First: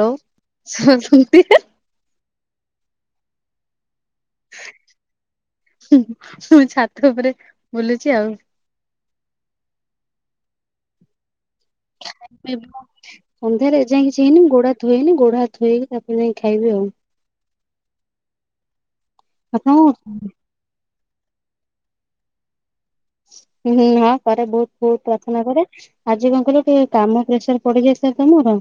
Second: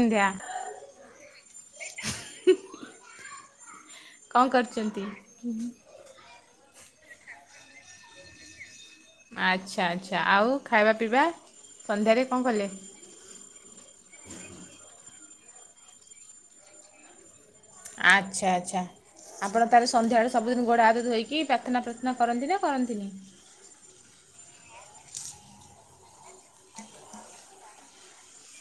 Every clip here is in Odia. ଲୋ। [unintelligible] ହୁଁ କଣ କରୁଛନ୍ତି? ଉଁ। ହୁଁ ମୁଁ ଛାତ ଉପରେ ବୁଲୁଛି ଆଉ। ଆଚ୍ଛା ଆଚ୍ଛା ଆଉ ଖାଇବା ପିଇବା। ଖା ସନ୍ଧ୍ୟାରେ କଣ କଲେ? ପିବା। ସନ୍ଧ୍ୟାରେ ଏ ଯାଏଁ କିଛି ହେଇନି ଗୋଡ ହାତ ଧୋଇନି ଗୋଡ, ହାତ ଧୋଇକି ତାପରେ ଯାଇଁ ଖାଇବି ଆଉ। ଆଚ୍ଛା ଆଚ୍ଛା ଆପଣ ତାହେଲେ ସନ୍ଧ୍ୟାବେଳେ ସ ବୁ ଦିନ ଗୋଡ, ହାତ ଧୋଇକି ପ୍ରାର୍ଥନା ପ୍ରାର୍ଥନା କରନ୍ତି ନା କରନ୍ତିନି। ଉଁ ହୁଁ ହଁ କରେ ବହୁତ ବହୁତ ପ୍ରାର୍ଥନା କରେ। ଆଜି କଣ କହିଲ ଟିକେ କାମ ପ୍ରେସର ପଡି ଯାଇଥିଲା ତ ମୋର।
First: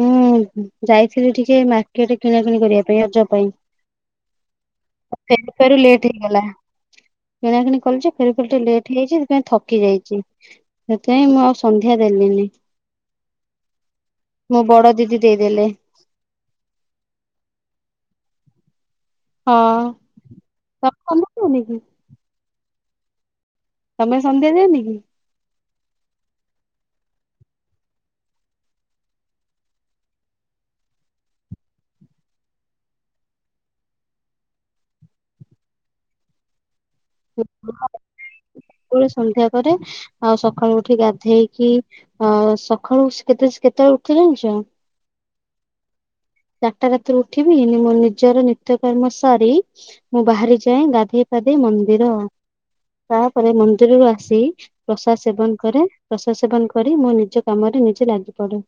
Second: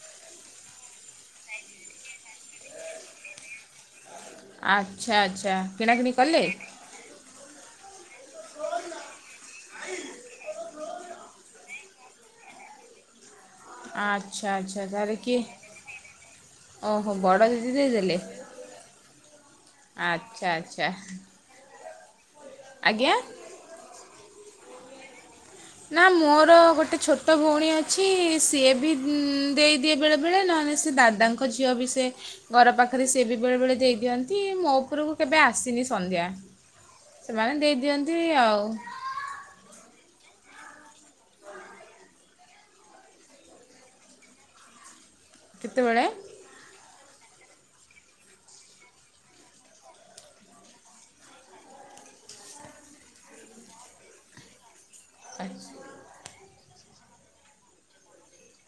ମୁଁ ଯାଇଥିଲି ଟିକେ ମାର୍କେଟ କିଣା କିଣି କରିବା ପାଇଁ ରଜ ପାଇଁ। ଆଚ୍ଛା ଆଚ୍ଛା କିଣାକିଣି କଲେ। କିଣା କିିଣି କଲି ଯେ ଫେରୁ ଫେରୁ ଟିକେ ଲେଟ୍ ହେଇଯାଇଛି ସେଥିପାଇଁ ଥକି ଯାଇଛି। ସେଥିପାଇଁ ମୁଁ ଆଉ ସନ୍ଧ୍ୟା ଦେଲିିନି। ଆଚ୍ଛା ବଡ ଆଚ୍ଛା ତାହାଲେ ଦିଦି କିଏ। ଦେଇଦେଲେ ଓହୋ ବଡ ଦିଦି ଦେଇଦେଲେ। ହଁ ଆଚ୍ଛା ଆଚ୍ଛା ତମେ ସନ୍ଧ୍ୟା ଦଅନି କି ଆଜ୍ଞା। ତମେ ସନ୍ଧ୍ୟା ଦିଅନି କି? ନା ମୋର ଗୋଟେ ଛୋଟ ଭଉଣୀ ଅଛି ସିଏ ବି ଇଁ ଦେଇଦିଏ ବେଳେ ବେଳେ ନହେଲେ ସେ ଦା ଦାଙ୍କ ଝିଅ ବି ସେ। ଘର ପାଖରେ ସିଏ ବି ବେଳେ ବେଳେ ଦେଇ ଦିଅନ୍ତି ମୋ ଉପରକୁ କେବେ ଆସିନି ସନ୍ଧ୍ୟା। ସେମାନେ ଦେଇ ଦିଅନ୍ତି ଆଉ। ସବୁବେଳେ ସନ୍ଧ୍ୟା ପରେ ଆଉ ସକାଳୁ ଉଠି ଗାଧେଇକି। ଅ ସକାଳୁ ସ କେତେ ସ କେତେ ଉଠି ଜାଣିଚ। କେତେବେଳେ? ଚାରିଟା ରାତିରୁ ଉଠିବି ମୋ ନିଜର ନିତ୍ୟକର୍ମ ସାରି ମୁଁ ବାହାରି ଯାଏ ଗାଧୋଇ ପାଧେଇ ମନ୍ଦିର ତାପରେ ମନ୍ଦିରରୁ ଆସି ପ୍ରସାଦ ସେବନ କରେ ପ୍ରସାଦ ସେବନ କରି ମୁଁ ନିଜ କାମରେ ନିଜେ ଲାଗି ପଡେ।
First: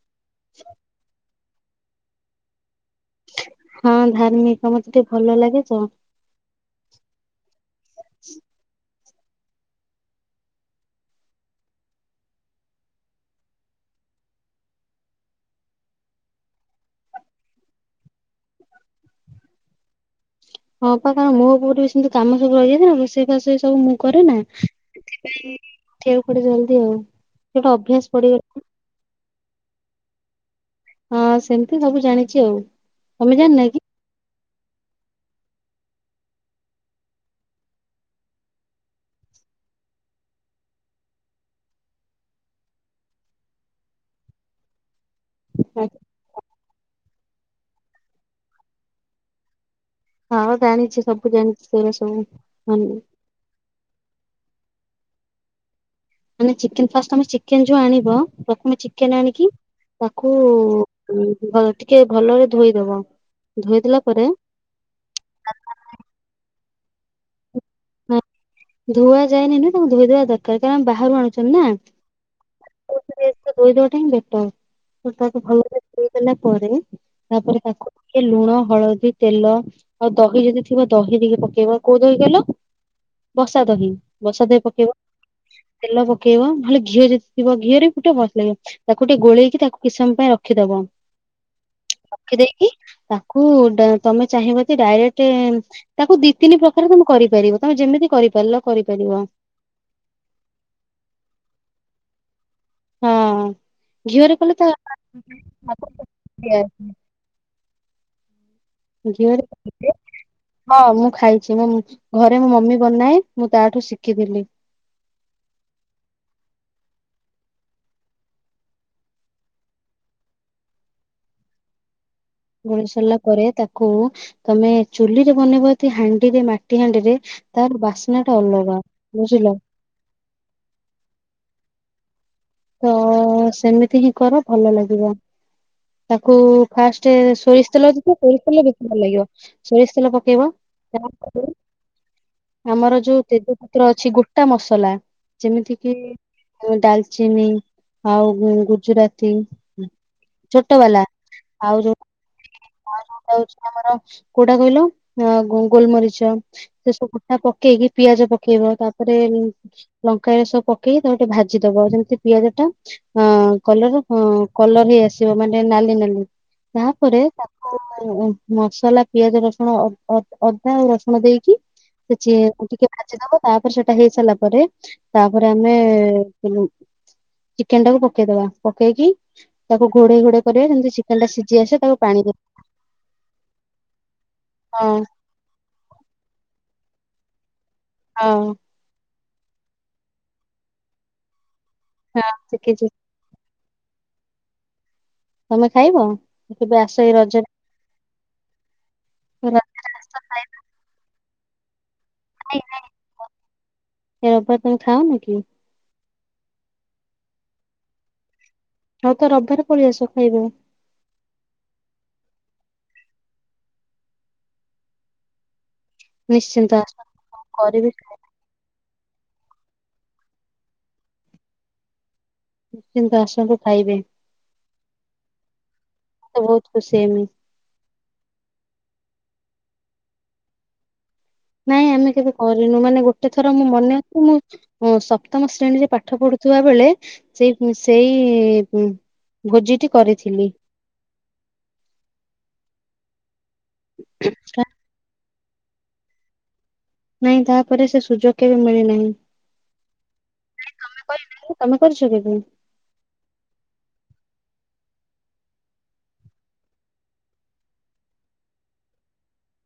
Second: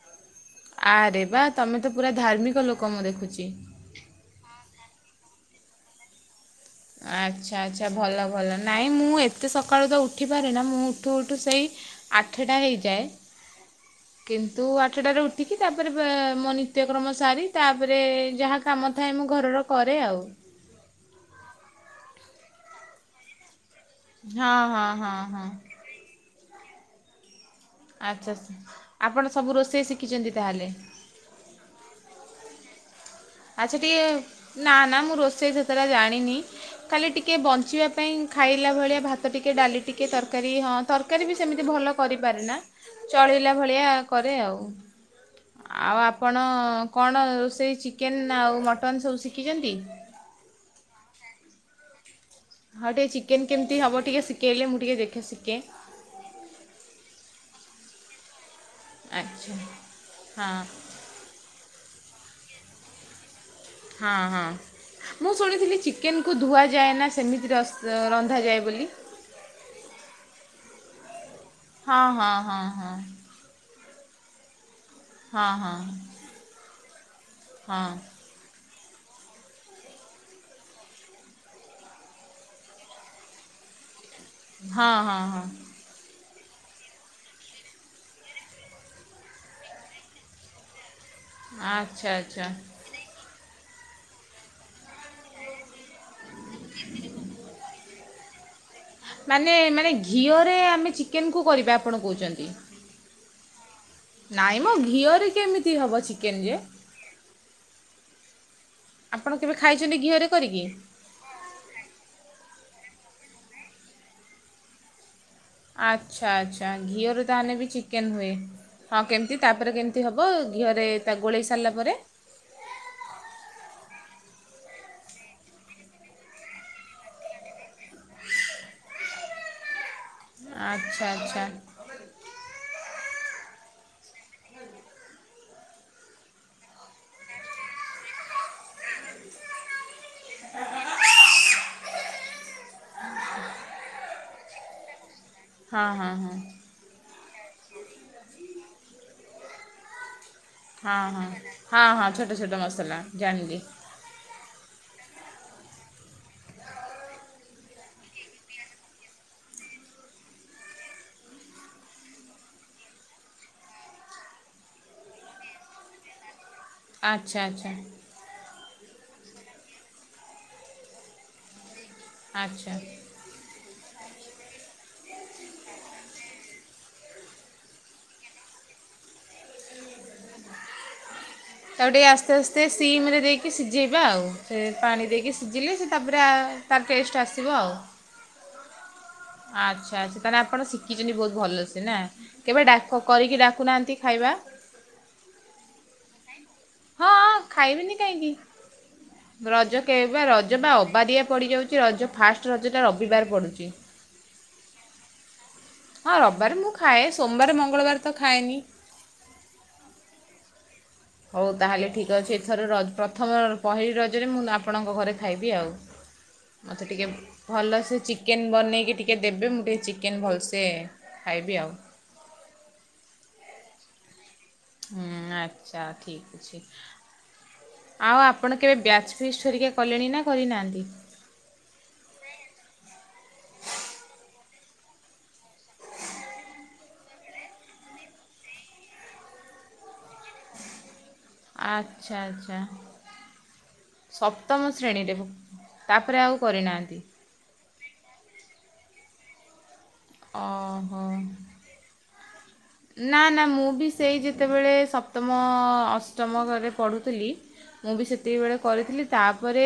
ଆରେ ବା ତମେ ତ ପୁରା ଧାର୍ମିକ ଲୋକ ମୁଁ ଦେଖୁଛି। ହଁ ଧାର୍ମିକ ମତେ ଟିକେ ଭଲ ଲାଗେଛ। ଆଚ୍ଛା ଆଚ୍ଛା ଭଲ ଭଲ ନାଇଁ ମୁଁ ଏତେ ସକାଳୁ ତ ଉଠିପାରେ ନା ମୁଁ ଉଠୁ ଉଠୁ ସେଇ ଆଠଟା ହେଇଯାଏ। ହ [unintelligible] କିନ୍ତୁ ଆଠଟାରେ ଉଠିକି ତାପରେ ମୋ ନିତ୍ୟକ୍ରମ ସାରି ତାପରେ ଯାହା କାମ ଥାଏ ମୁଁ ଘରର କରେ ଆଉ। ହଁ ବା କାରଣ ମୁୋଉଠି ବି ସେମତି କାମ ସବୁ ରହିଯାଇଏଥିଲା ମିଶେଇ ଫା ସେଇ ସବୁ ମୁ କରେ ନା ହଁ ହଁ ହଁ ହଁ ସେଥିପାଇଉଠିବାକୁ ପଡେ ଜଲଦି ଆଉ। ଗୋଟେ ଅଭ୍ୟାସ ପଡିଗଲା ଆଚ୍ଛାଛ ଆପଣ ସବୁ ରୋଷେଇ ଶିଖିଛନ୍ତି ତାହେଲେ? ହଁ ସେମିତି ସବୁ ଜାଣିଚି ଆଉ। ତମେ ଜାଣିନା ଆଚ୍ଛା ଟିକିେ ନା ନା ମୁଁ ରୋଷେଇ ସେତେଟ୍ଟା ଜାଣିନି। ଖାଲି ଟିକେ ବଞ୍ଚିବା ପାଇଁ ଖାଇଲା ଭଳିଆ ଭାତ ଟିକିେ ଡାଲି ଟିକେ ତରକାରୀ ହଅ ତରକାରୀ ବି ସେମିତି ଭଲ କରିପାରେ ନା ଚଳିଲା ଭଳିଆ କରେ ଆଉ। କି? ଆଉ ଆପଣ କଣ ରୋଷେଇ ଚିକେନ ନା ଆଉ ମଟନ ସବୁ ଶିଖିଛନ୍ତି? ହଁ ଜାଣିଛି ସବୁ ଜାଣିଛି ସେ ଉରା ସବୁ। ମାନେ ହଁ ଟିକେ ଚିକେନ କେମିତି ହବ ଟିକେ ଶିଖେଇଲେ ମୁଁ ଟିକେ ଦେଖେ ଶିଖେ। ମାନେ ଚିକେନ୍‌ ଫାଷ୍ଟ ଆମେ ଚିକେନ ଯୋଉ ଆଣିବ ପ୍ରଥମେ ଚିକେନ ଆଣିକି ଆଚ୍ଛା ତାକୁ ହଁ ଟିକେ ଭଲରେ ଧୋଇଦବ। ଧୋଇଦେଲା ହଁ ପରେ ହଁ ମୁଁ ଶୁଣିଥିଲି ଚିକେନକୁ ଧୁଆଯାଏ ନା ସେମିତି ରସ ହ ରନ୍ଧାଯାଏ ବୋଲି। ଧୁଆ ଯାଏନି ନା ତାକୁ ଧୋଇଦବା ଦରକାର କାରଣ ବାହାରୁ ଆଣୁଛନ୍ତି ନା। ହଁ ହଁ ହଁ ହଁ। ଦଇ ଦଟା ହିଁ ବେଟର ତାକୁ ହଁ ହଁ ଭଲରେୋଇ ଧୋଇଦେଲା ପରେ ତାପରେ ହଁ ତାକୁ ଟିକ ଲୁଣ ହଳଦୀ ତେଲ ଆଉ ଦହି ଯଦି ଥିବ ଦହି ଟିକ ପକେଇବ କୋଉ ଦହି କଇଲ ବସାଦହି ବସାଦ ଦି ପକେଇବ ହଁ ହଁ ହଁ ତେଲ ପକେଇବ ଭଲ ଘିଅ ଯଦି ଥିବ ଘିଅରେ ଗୋଟେ ଭଲ ଲାଗିବ ତାକୁ ଟିକେ ଗୋଳେଇକି ତାକୁ କିଛି ସମମୟ ପାଇଁ ରଖିଦବ। ଆଚ୍ଛା ଆଚ୍ଛା। ରଖିଦେଇକି ତାକୁ ତମେ ଚାହିଁବ ଯଦି ଡାଇରେକ୍ଟ ତାକୁ ଦି ତିନି ପ୍ରକାର ତମେ କରିପାରିବ ତମେ ଯେମିତି କରିପାରିଲ କରିପାରିବ। ମେ ମାନେ ଘିଅରେ ଆମେ ଚିକେନ୍କୁ କରିବା ଆପଣ କହୁଛନ୍ତି ହଁ ଘଝିଅରେ କଲେ ନାଇଁ ମ ତା ଘିଅରେ କେମିତି ହେବ ଚିକେନ୍ ଯେ [unintelligible] ଆପଣ ଘିଅରେ କେବେ କଲେ ଖାଇଛନ୍ତି ଘିଅରେ କରିକି? ହଁ ମୁଁ ଖାଇଛି। ସେ ମ ଘରେ ମୋ ମମି ବନାଏ ମୁଁ ତା ଠୁ ଶିଖିଥିଲି। ଆଚ୍ଛା ଆଚ୍ଛା ଘିଅରୁ ତାାହାଲେ ବି ଚିକେନ ହୁଏ। ହଁ କେମିତି ତାପରେ କେମିତି ହେବ ଘିଅରେ ତା ଗୋଳେଇ ସାରିଲା ପରେ? ଗୋଳି ସାରିଲା ପରେ ତାକୁ ତମେ ଚୁଲି ରେ ବନେଇବ ହାଣ୍ଡିରେ ମାଟି ହାଣ୍ଡିରେ ତାର ବାସ୍ନା ଟା ଅଲଗା ବୁଝିଲ। ଆଚଛା ଆଚଛା। ତ ସେମିତି ହିଁ କର ଭଲ ଲାଗିବ। ତାକୁ ଫାଷ୍ଟ ସୋରିଷ ତେଲ ଯଛି ସୋରିଷ ତେଲ ବେଶୀ ଭଲ ଲାଗିବ ସୋରିଷ ତେଲ ପ ଆମର ଯୋଉ ତେଜପତ୍ର ଅଛି ଗୋଟା ମସଲା ଯେମିତି ହଁ ହଁ ହଁ କିି ଡାଲଚିନି ଆଉ ଗୁଜୁରାତି ଛୋଟ ବାଲା ହଁ ହଁ ଆଉ ହଁ ହଁ ଛୋଟ ଯୋଉ ଆମର ଛୋଟ ମସଲା ଜାଣିଲି [unintelligible] କୋଉଟା କହିଲ ହଁ ଗୋ -ଗୋଲମରିଚ ସେ ସବୁ ଗୁଟା ପକେଇକି ପିଆଜ ପକେଇବ ତାପରେ ଲଙ୍କା ଏସ ପକେଇ ତାକୁ ଟିକେ ଭାଜିଦବ ଯେମିତି ଯେମିତି ପିଆଜ ଟା ଅ କଲର କଲର ହେଇ ଆସିବ ମାନେ ନାଲି ନାଲି ତାପରେ ଆଚ୍ଛା ତାକୁ ଆଚ୍ଛା ମାନେ ଏ ମସଲା ପିଆଜ, ରସୁଣ, ଅଦା, ରସୁଣ ଅ-ଅ- ଅଦା ଆଉ ରସୁଣ ଦେଇକି ସେ ଚେ କୁ ଆଚ୍ଛା ଟିକେ ଭାଜିଦବ [unintelligible] ତାପରେ ସେଟା ହେଇ ସାରିଲା ପରେ ତାପରେ ଆମେ ଚିକେନ୍ ଟାକୁ ପକେଇଦବା ପକେଇକି ତାକୁ ଘୋଡେଇ ଘୋଡେଇ କରିବା ଯେମିତି ଚିକେନ୍ ଟା ସି ତାକୁ ଟିକେ ଆସ୍ତେ ଆସ୍ତେ ସିମ୍ ରେ ଦେଇକି ସିଝେଇବା ଆଉ ସେ ହଁ ପାଣି ଦେଇକି ସିଝିଲେ ସେ ତାପରେ ଆ ତାର ଟେଷ୍ଟ ଆସିବ ଆଉ। ହଁ। ଆଚ୍ଛା ଆଚ୍ଛା ତାହେଲେ ଆପଣ ଶିଖିଛନ୍ତି ବହୁତ୍ ଭଲସେ ନା ହଁ କେବେ ଶିଖିଛି ଡାକ କରିକି ଡାକୁ ନାହାନ୍ତି ଖାଇବା। ତମେ ଖାଇବ କାଇଁ କେବେ ଆସ ହଁ ଏଇ ହଁ ରଜରେ ଖାଇବିନି କାହିଁକି ରଜରେ ରଜ କେବା ଆସ ପା ଖାଇବା ରଜ ବା ଅବାରିଆ ପଡ଼ିଯାଉଛି ରଜ ଫାଷ୍ଟ ପାଇଁ ରଜଟା ରବିବାର ପଡ଼ୁଛି। ଏ ରବିବାର ତମେ ଖାଅ ନା କି? ହଁ ରବିବାର ମୁଁ ଖାଏ ସୋମବାର ମଙ୍ଗଳବାର ତ ଖାଏନି। ହଉ ତ ରବିବାରେ ପଳେଇ ଆସ ଖାଇଦେବେ। ହଉ ତାହେଲେ ଠିକ୍ ଅଛି ଏଥର ର ପ୍ରଥମ ପହିଲି ରଜରେ ମୁଁ ଆପଣଙ୍କ ଘରେ ଖାଇବି ଆଉ। ନିଶ୍ଚିନ୍ତ ମତେ ଆସ ଟିକେ ଭଲ କରିବି ସେ ଚି ଚିକେନ୍ ବନେଇକି ଟିକିଏ ଦେବେ ମୁଁ ଟିକେ ଚିକେନ୍ ଭଲ୍ ସେ ଖାଇବି ଆଉ। କିନ୍ତୁ ଆସନ୍ତୁ ଖାଇବେ। ହୁଁ ଆଚ୍ଛା ଠିକ୍ ତ ଅଛି। ବହୁତ ଖୁସି ହେମି ଆଉ ଆପଣ କେବେ ବ୍ୟାଚ୍ ଫିଷ୍ଟ୍ ଘରିକା କଲେଣି ନା କରିନାହାଁନ୍ତି? ନାଇଁ ଆମେ କେବେ କରିନୁ ମାନେ ଗୋଟେ ଥର ମୁଁ ମନାକଲି ହଁ ସପ୍ତମ ଶ୍ରେଣୀରେ ପାଠ ପଢୁଥିବା ବେଳେ ସେଇ ସେଇ [unintelligible] ଭୋଜିଟି କରିଥିଲି। ଆଚ୍ଛା ଆଚ୍ଛା ସପ୍ତମ ଶ୍ରେଣୀରେ ଭୁ ତାପରେ ଆଉ କରିନାହାନ୍ତି। ନାଇଁ ତାପରେ ସେ ସୁଯୋଗ କେବେ ମିଳିନାହିଁ। ଓହୋ। କରିନାହିଁ, ତମେ କରିଛ କେବେ? ନା ନା ମୁଁ ବି ସେଇ ଯେତେବେଳେ ସପ୍ତମ, ଅଷ୍ଟମ ଘରେ ପଢ଼ୁଥିଲି ମୁଁ ବି ସେତିକିବେଳେ କରିଥିଲି ତାପରେ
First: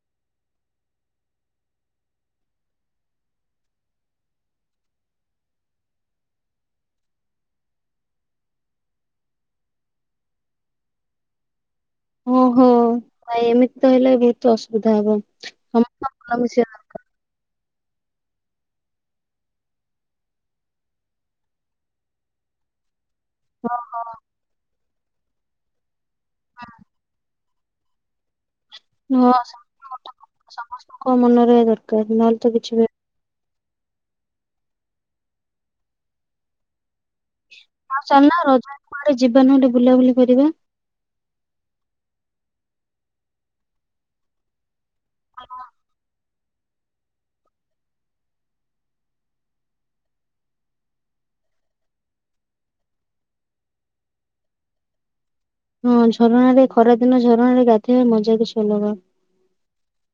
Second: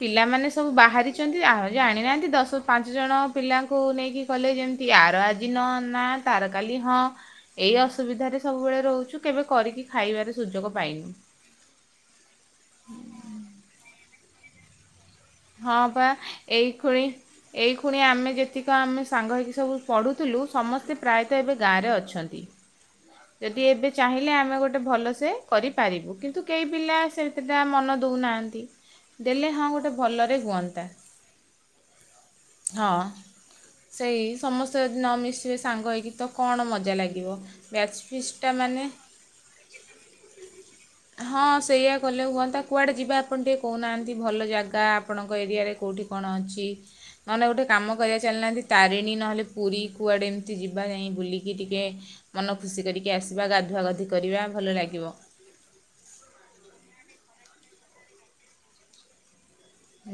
ପିଲାମାନେ ସବୁ ବାହାରିଛନ୍ତି ଆଉ ଜାଣିନାହାନ୍ତି ଦଶ ପାଞ୍ଚ ଜଣ ପିଲାଙ୍କୁ ନେଇକି କଲେ ଜେମ ଆର ଆଜି ନ ନାଁ ତାର କାଲି ହଁ। ଏଇ ଅସୁବିଧାରେ ସବୁବେଳେ ରହୁଛୁ କେବେ କରିକି ଖାଇବାରେ ସୁଯୋଗ ପାଇନୁ। ଓ ହୋ ଭାଇ ଏମିତି ତ ହେଲେ ବହୁତ୍ ଅସୁବିଧା ହବ। ହଁ ପା ସମସ୍ତଙ୍କ ମନ ମିଶିବା ଏଇଖୁଣୀ ଏଇ ଖୁଣି ଆମେ ଯେତିକ ଆମେ ସାଙ୍ଗ ହେଇକି ସବୁ ପଢ଼ୁଥିଲୁ ସମସ୍ତେ ପ୍ରାୟତଃ ଏବେ ଗାଁରେ ଅଛନ୍ତି। ଯଦି ଏବେ ଦରକାର। ଚାହିଁ ଲେ ଆମେ ଗୋଟେ ଭଲ ସେ କରିପାରିବୁ କିନ୍ତୁ କେହି ପିଲା ସେତଟା ମନ ଦଉନାହାନ୍ତି ଦେଲେ ହଁ ଗୋଟେ ଭଲରେ ହୁଅନ୍ତା ସମସ୍ତଙ୍କ ମନରେ ଦରକାର ନହେଲେ ତ କିଛି ବି ହଁ। ସେଇ ସମସ୍ତେ ଯଦି ନ ମିିଶିବେ ସାଙ୍ଗ ହେଇକି ତ କଣ ମଜା ଲାଗିବ। ବ୍ୟାଚ୍ ଆଉ ଚାଲୁନ ଫିଷ୍ଟ୍ ଟା ରଜରେ ମାନେ? କୁଆଡେ ଯିବା ନହେଲେ ବୁଲାବୁଲି କରିବା। ହଁ ସେଇଆ କଲେ ହୁଅନ୍ତା କୁଆଡ଼େ ଯିବା ଆପଣ ଟିକେ କହୁନାହାଁନ୍ତି ଭଲ ଜାଗା ଆ ଆପଣଙ୍କ ଏରିଆରେ କୋଉଠି କଣ ଅଛି। ନ ହେଲେ ଗୋଟେ କାମ କରିବା ଚାଲୁ ନାହାଁନ୍ତି ତାରିଣୀ ନ ହେଲେ ପୁରୀ କୁଆଡ଼େ ଏମିତି ଯିବା ଯାଇଁ ବୁଲିକି ଟିକେ ମନ ଖୁସି କରିକି ଆସିବା ଗାଧୁଆ ଗାଧି କରିବା ଭଲ ଲାଗିବ। ହଁ ଝରଣା ରେ ଖରା ଦିନ ଝରଣା ରେ ଗାଧେଇବା ମଜା କିଛି ଅଲଗା।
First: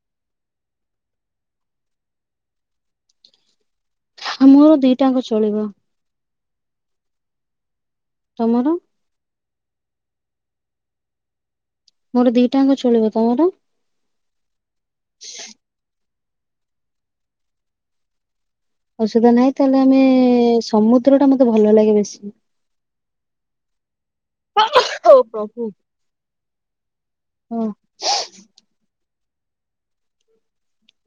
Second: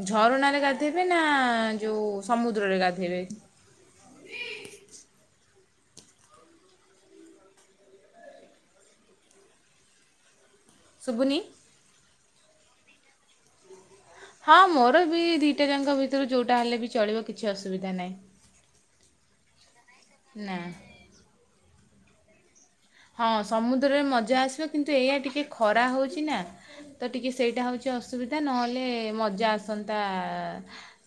ଝରଣା ରେ ଗାଧେଇବେ ନା ଯୋଉ ସମୁଦ୍ର ରେ ଗାଧେଇବେ? ହଁ ମୋର ଦିଟା ଙ୍କ ଚଳିବ। ତମର? ଶୁଭୁନି। ମୋର ଦିଟା ଙ୍କ ଚଳିବ ତମର? ହଁ ମୋର ବି ଦିଟା ଯାଙ୍କ ଭିତରୁ ଯୋଉଟା ହେଲେ ବି ଚଳିବ କିଛି ଅସୁବିଧା ନାହିଁ। ଅସୁବିଧା ନାହିଁ ତାହେଲେ ଆମେ ନା ସମୁଦ୍ର ଟା ମତେ ଭଲ ଲାଗେ ବେଶୀ। ହଁ ସମୁଦ୍ର ରେ ମଜା ଆସିବ କିନ୍ତୁ ଓ ଏଇଆ ଟିକେ ପ୍ରଭୁ। ଖରା ହଉଛି ନା ତ ଟିକେ ସେଇଟା ହଁ ହଉଛି ଟିକେ ଅସୁବିଧା ନ ହେଲେ ମଜା ଆସନ୍ତା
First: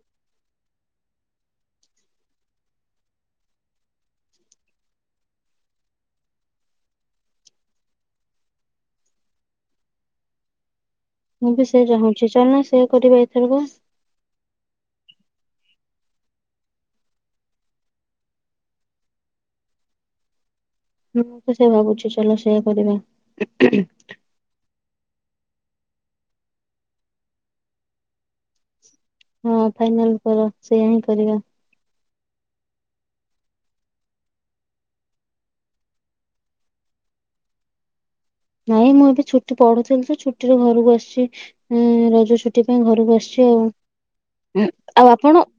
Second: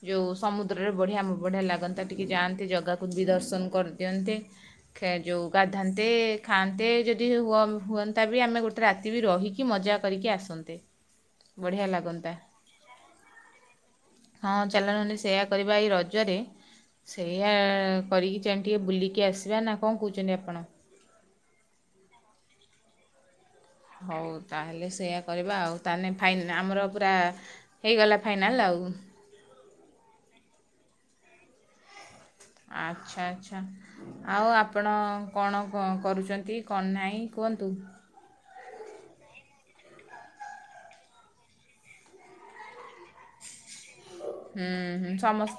ଯୋଉ ସମୁଦ୍ର ରେ ବଢ଼ିଆ ମ ବଢ଼ିଆ ଲାଗନ୍ତା ଟିକେ ଯାଆନ୍ତେ ଜାଗାକୁ ବି ଦର୍ଶନ କରି ଦିଅନ୍ତେ। ଖେ ଯୋଉ ଗାଧାନ୍ତେ ଖାଆନ୍ତେ ଯଦି ହୁଅନ ହୁଅନ୍ତା ବି ଆମେ ଗୋଟେ ରାତି ବି ରହିକି ମଜା କରିକି ଆସନ୍ତେ। ମୁଁ ବି ବଢ଼ିଆ ସେଇଆ ଚାହୁଁଛି ଲାଗନ୍ତା ଚାଲୁନ ସେଇଆ କରିବା ଏଥରକ। ହଁ ଚାଲ ନ ହେଲେ ସେଇଆ କରିବା ଏଇ ରଜରେ ସେଇଆ କରିକି ଯାଇଁ ଟିକେ ବୁଲିକି ଆସିବା ନା କଣ କହୁଛନ୍ତି ଆପଣ? ମୁଁ ତ ସେଇଆ ଭାବୁଛି ଚାଲ ସେଇୟା କରିବା। ହଉ ତା ହେଲେ ସେଇଆ କରିବା ଆଉ ତା ହେଲେ ଫାଇନ୍ ଆମର ପୁରା ହେଇଗଲା ଫାଇନାଲ୍ ଆଉ। ହଁ ଫାଇନାଲ୍ କର ସେଇୟା ହିଁ କରିବା। ଆଚ୍ଛା ଆଚ୍ଛା। ଆଉ ଆପଣ କଣ କ କରୁଛନ୍ତି କଣ ନାହିଁ କୁହନ୍ତୁ? ନାଇଁ ମୁଁ ଏବେ ଛୁଟି ପଢୁଥିଲି ତ ଛୁଟିରେ ଘରକୁ ଆସିଛି। ହୁଁ ରଜ ଛୁଟି ପାଇଁ ଘରକୁ ଆସିଛି ଆଉ ହୁଁ ଆଉ ଆପଣ?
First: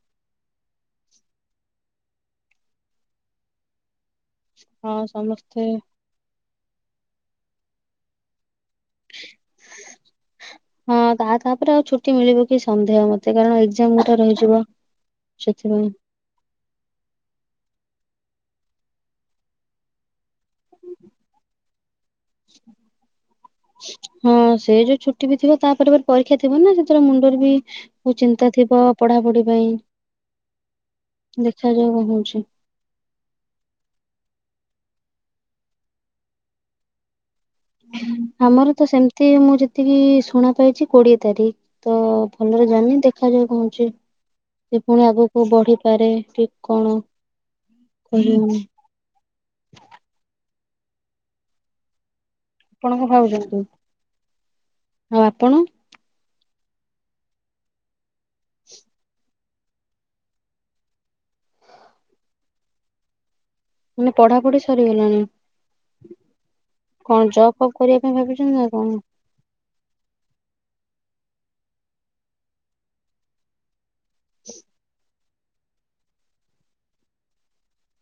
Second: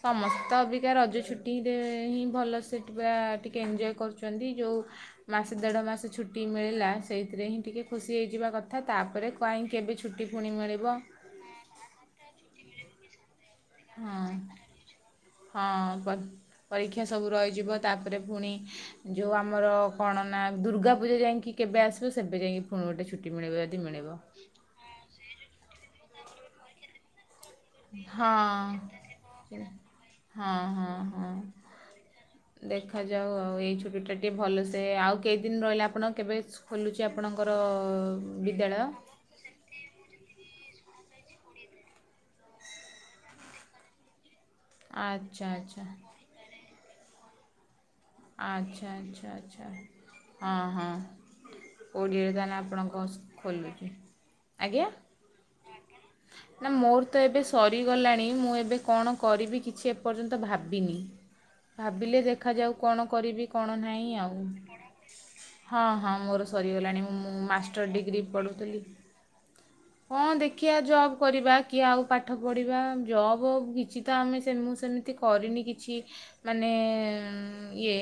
ସମସ୍ତେ ତ ଅବିକା ରଜ ଛୁଟିରେ ହିଁ ଭଲ ସେ ପୁରା ଟିକେ ଏଞ୍ଜୟ୍ କରୁଛ ଛନ୍ତି ଯୋଉ ହଁ ମାସେ ସମସ୍ତେ ଦେଢ ମାସେ ଛୁଟି ମିଳିଲା ସେଇଥିରେ ହିଁ ଟିକେ ଖୁସି ହେଇଯିବା କ ଥା ତାପରେ କାଇଁ କେବେ ଛୁଟି ପୁଣି ମିଳିବ। ହଁ ତା ତାପରେ ଆଉ ଛୁଟି ମିଳିବ କି ସନ୍ଦେହ ମତେ କାରଣ ଏକ୍ଜାମ୍ ଗୋଟେ ହଁ ରହିଯିବ। ହଁ ସେଥିପାଇଁ। ବ ପରୀକ୍ଷା ସବୁ ରହିଯିବ ତାପରେ ପୁଣି ଯୋଉ ଆମର କଣ ନା ଦୁର୍ଗାପୂଜା ଯାଇଁକି କେବେ ଆସିବ ସେବେ ଯାଇଁ କି ପୁଣି ଗୋଟେ ଛୁଟି ମିଳିବ ଯଦି ମିଳିବ। ହଁ ସେଇ ଯୋଉ ଛୁ ଛୁଟି ବି ଥିବ ତା ପରେ ପରେ ପରୀକ୍ଷା ଥିବ ନା ସେଥିରେ ମୁଣ୍ଡରେ ବି ହଁ ବହୁତ ଚିନ୍ତା ଥିବ ପଢାପଢି ହଁ ପାଇଁ ହଁ ହଁ ଦେଖାଯାଉ କଣ ହଉଛି। ଦେଖାଯାଉ ଆଉ ଏଇ ଛୁଟି ଟା ଟିକେ ଭଲ ସେ ଆଉ କେଇଦିନ ରହିଲା ଆପଣ କେବେ ସ୍କୁ ଖୋଲୁଛି ଆପଣଙ୍କର ବିଦ୍ୟାଳୟ? ଏତେ ମୁଁ ଯେତିକି ଶୁଣା ପାଇଛି କୋଡିଏ ତାରିଖ ତ ଭଲରେ ଜାଣିନି ଦେଖାଯାଉ କଣ ହଉଛି ସେ ପୁଣି ଆଗକୁ ଆଚ୍ଛା ଆଚ୍ଛା ବଢିପାରେ ଠିକ୍ କଣ? କହିହଉନି ଆଚ୍ଛା ଆଚ୍ଛା ଆଚ୍ଛା ହଁ ହଁ କୋଡ଼ିଏ ତାହେଲେ ଆ ଆପଣ ଆପଣଙ୍କ କଣ ଭାବୁଛନ୍ତି ଖୋଲିକି ଆଜ୍ଞା ଆଉ ଆପଣ ନା ମୋର ତ ଏବେ ସରିଗଲାଣି ମୁଁ ଏବେ କଣ କରିବି କିଛି ଏପର୍ଯ୍ୟନ୍ତ ଭାବିନି ଭାବିଲେ ଦେଖାଯାଉ କଣ କରିବି କଣ ମାନେ ନାହିଁ ଆଉ। ପଢାପଢି ସରିଗଲାଣି। ହଁ ହଁ ମୋର ସରିଗଲାଣି ମୁଁ କଣ ମୁଁ ଜବ୍ ଫବ୍ ମାଷ୍ଟର କରିବା ପାଇଁ ଡିଗ୍ରୀ ଭାବିଛନ୍ତି ନା ପଢ଼ୁଥିଲି। କଣ? କଁ ଦେଖିଆ ଜବ୍ କରିବା କି ଆଉ ପାଠ ପଢିବା ଜବ୍ କିଛି ତ ଆମେ ସେ ମୁଁ ସେମିତି କରିନି କିଛି ମାନେ ଇଏ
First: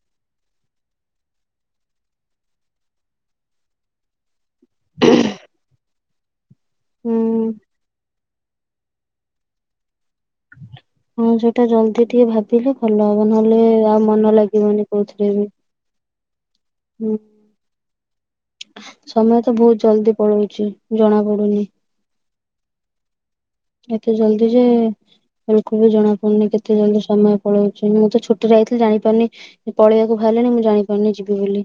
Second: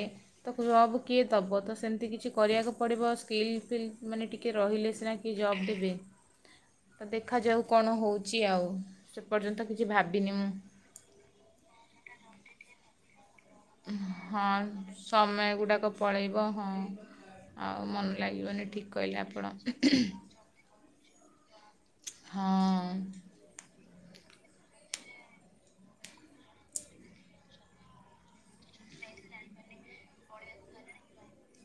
ତ ଜବ୍ କିଏ ଦବ ତ ସେମତି କିଛି କରିବାକୁ ପଡ଼ିବ ସ୍କିଲ୍ ଫିଲ୍ ମାନେ ଟିକେ ରହିଲେ ସିନା କିଏ ଜବ୍ ଦେବେ ତ ହୁଁ। ଦେଖାଯାଉ କଣ ହଉଚି ଆଉ ସେପର୍ଯ୍ୟନ୍ତ କିଛି ଭାବିନି ମୁଁ। ହଁ ସେଟା ଜଲଦି ଟିକେ ଭାବ ବିଲେ ଭଲ ହବ ନହେଲେ ଆଉ ମନ ହଁ ଲାଗିବନି କୋଉଥିରେ ବି ସମୟ ଗୁଡ଼ାକ ପଳେଇବ ହଁ ହୁଁ। ଆଉ ମନ ଲାଗିବନି ଠିକ୍ କହିଲେ ସମୟ ଆପଣ ତ ବହୁତ୍ ଜଲଦି ପଳଉଚି ଜଣା ପଡୁନି। ହଁ। ଏତେ ଜଲଦି ଯେ ବିଲକୁଲ୍ ଜଣାପଡୁନି କେତେ ଜଲଦି ସମୟ ପଳଉଚି ମୁଁ ତ ଛୁଟିରେ ଆଇଥିଲି ଜାଣିପାରିନି କି ପଳେଇଆକୁ ଭାରିଲିଣି ମୁଁ ଜାଣି ପାରୁନି ଯିବି ବୋଲି।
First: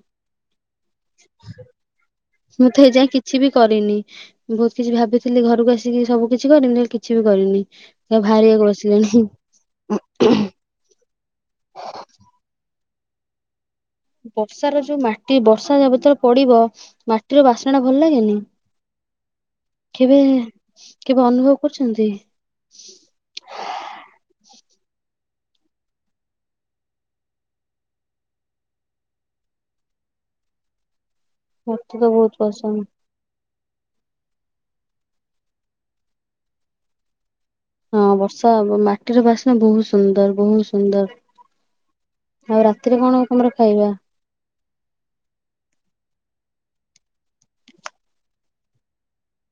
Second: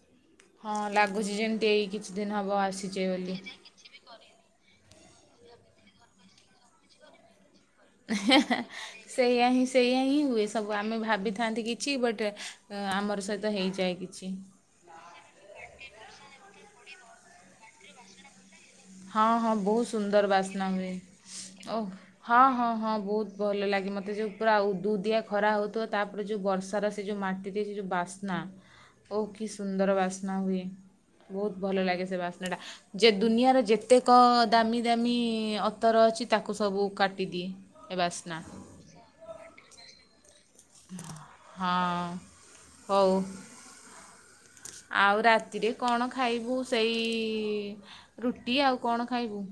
ହଁ ଲାଗୁଛି ଯେମିତି ଏଇ କିଛି ଦିନ ହେବ ମୁଁ ତ ଆସିଛେ ଏଇଯାଏ ବୋଲି କିଛି ବି କରିନି। ବହୁତ କିଛି ଭାବିଥିଲି ଘରୁକୁ ଆସିକି ସବୁ କିଛି କରିମି ଦେଖ କିଛି ବି କରିନି। ହେଁ ହେଁ ବାହାରିବାକୁ ବସିଲିଣି ସେଇଆ ହିଁ ସେଇଆ ହିଁ ହୁଏ ସବୁ ଆମେ ଭାବିଥାନ୍ତି କିଛି ବଟ୍ ଆମର ସହିତ ହେଇଯାଏ କିଛି। ବର୍ଷାର ଯୋଉ ମାଟି ବର୍ଷା ଯେବେତଳେ ପଡିବ ମାଟିର ବାସ୍ନା ଟା ଭଲ ଲାଗେନି? ହଁ ହଁ ବହୁତ କେବେ ସୁନ୍ଦର ବାସ୍ନା ହୁଏ କେବେ ଅନୁଭବ ଓଃ କରିଛନ୍ତି? ହଁ ହଁ ହଁ ବହୁତ ଭଲ ଲାଗେ ମୋତେ ଯୋଉ ପୁରା ଉଦୁ ଉଦିଆ ଖରା ହଉଥିବ ତାପରେ ଯୋଉ ବର୍ଷାର ସେ ଯୋଉ ମାଟିରେ ସେ ଯୋଉ ବାସ୍ନା ଓଃ କି ସୁନ୍ଦର ବାସ୍ନା ହୁଏ ବହୁତ ଭଲ ମତେ ଲାଗେ ତ ସେ ବହୁତ ବାସ୍ନା ଟା। ପସନ୍ଦ ଯେ ଦୁନିଆର ଯେତେକ ଦାମୀ ଦାମୀ ଅତର ଅଛି ତାକୁ ସବୁ କାଟିଦିଏ। ଏ ହଁ ବାସ୍ନା ବର୍ଷା ହବ ମାଟିର ବାସ୍ନା ବହୁତ ସୁନ୍ଦର ବହୁ ସୁନ୍ଦର ହଁ ଆଉ ରାତିରେ ହଉ କଣ ତମର ଖାଇବା? ଆଉ ରାତିରେ କଣ ଖାଇବୁ ସେଇ ରୁଟି ଆଉ କଣ ଖାଇବୁ।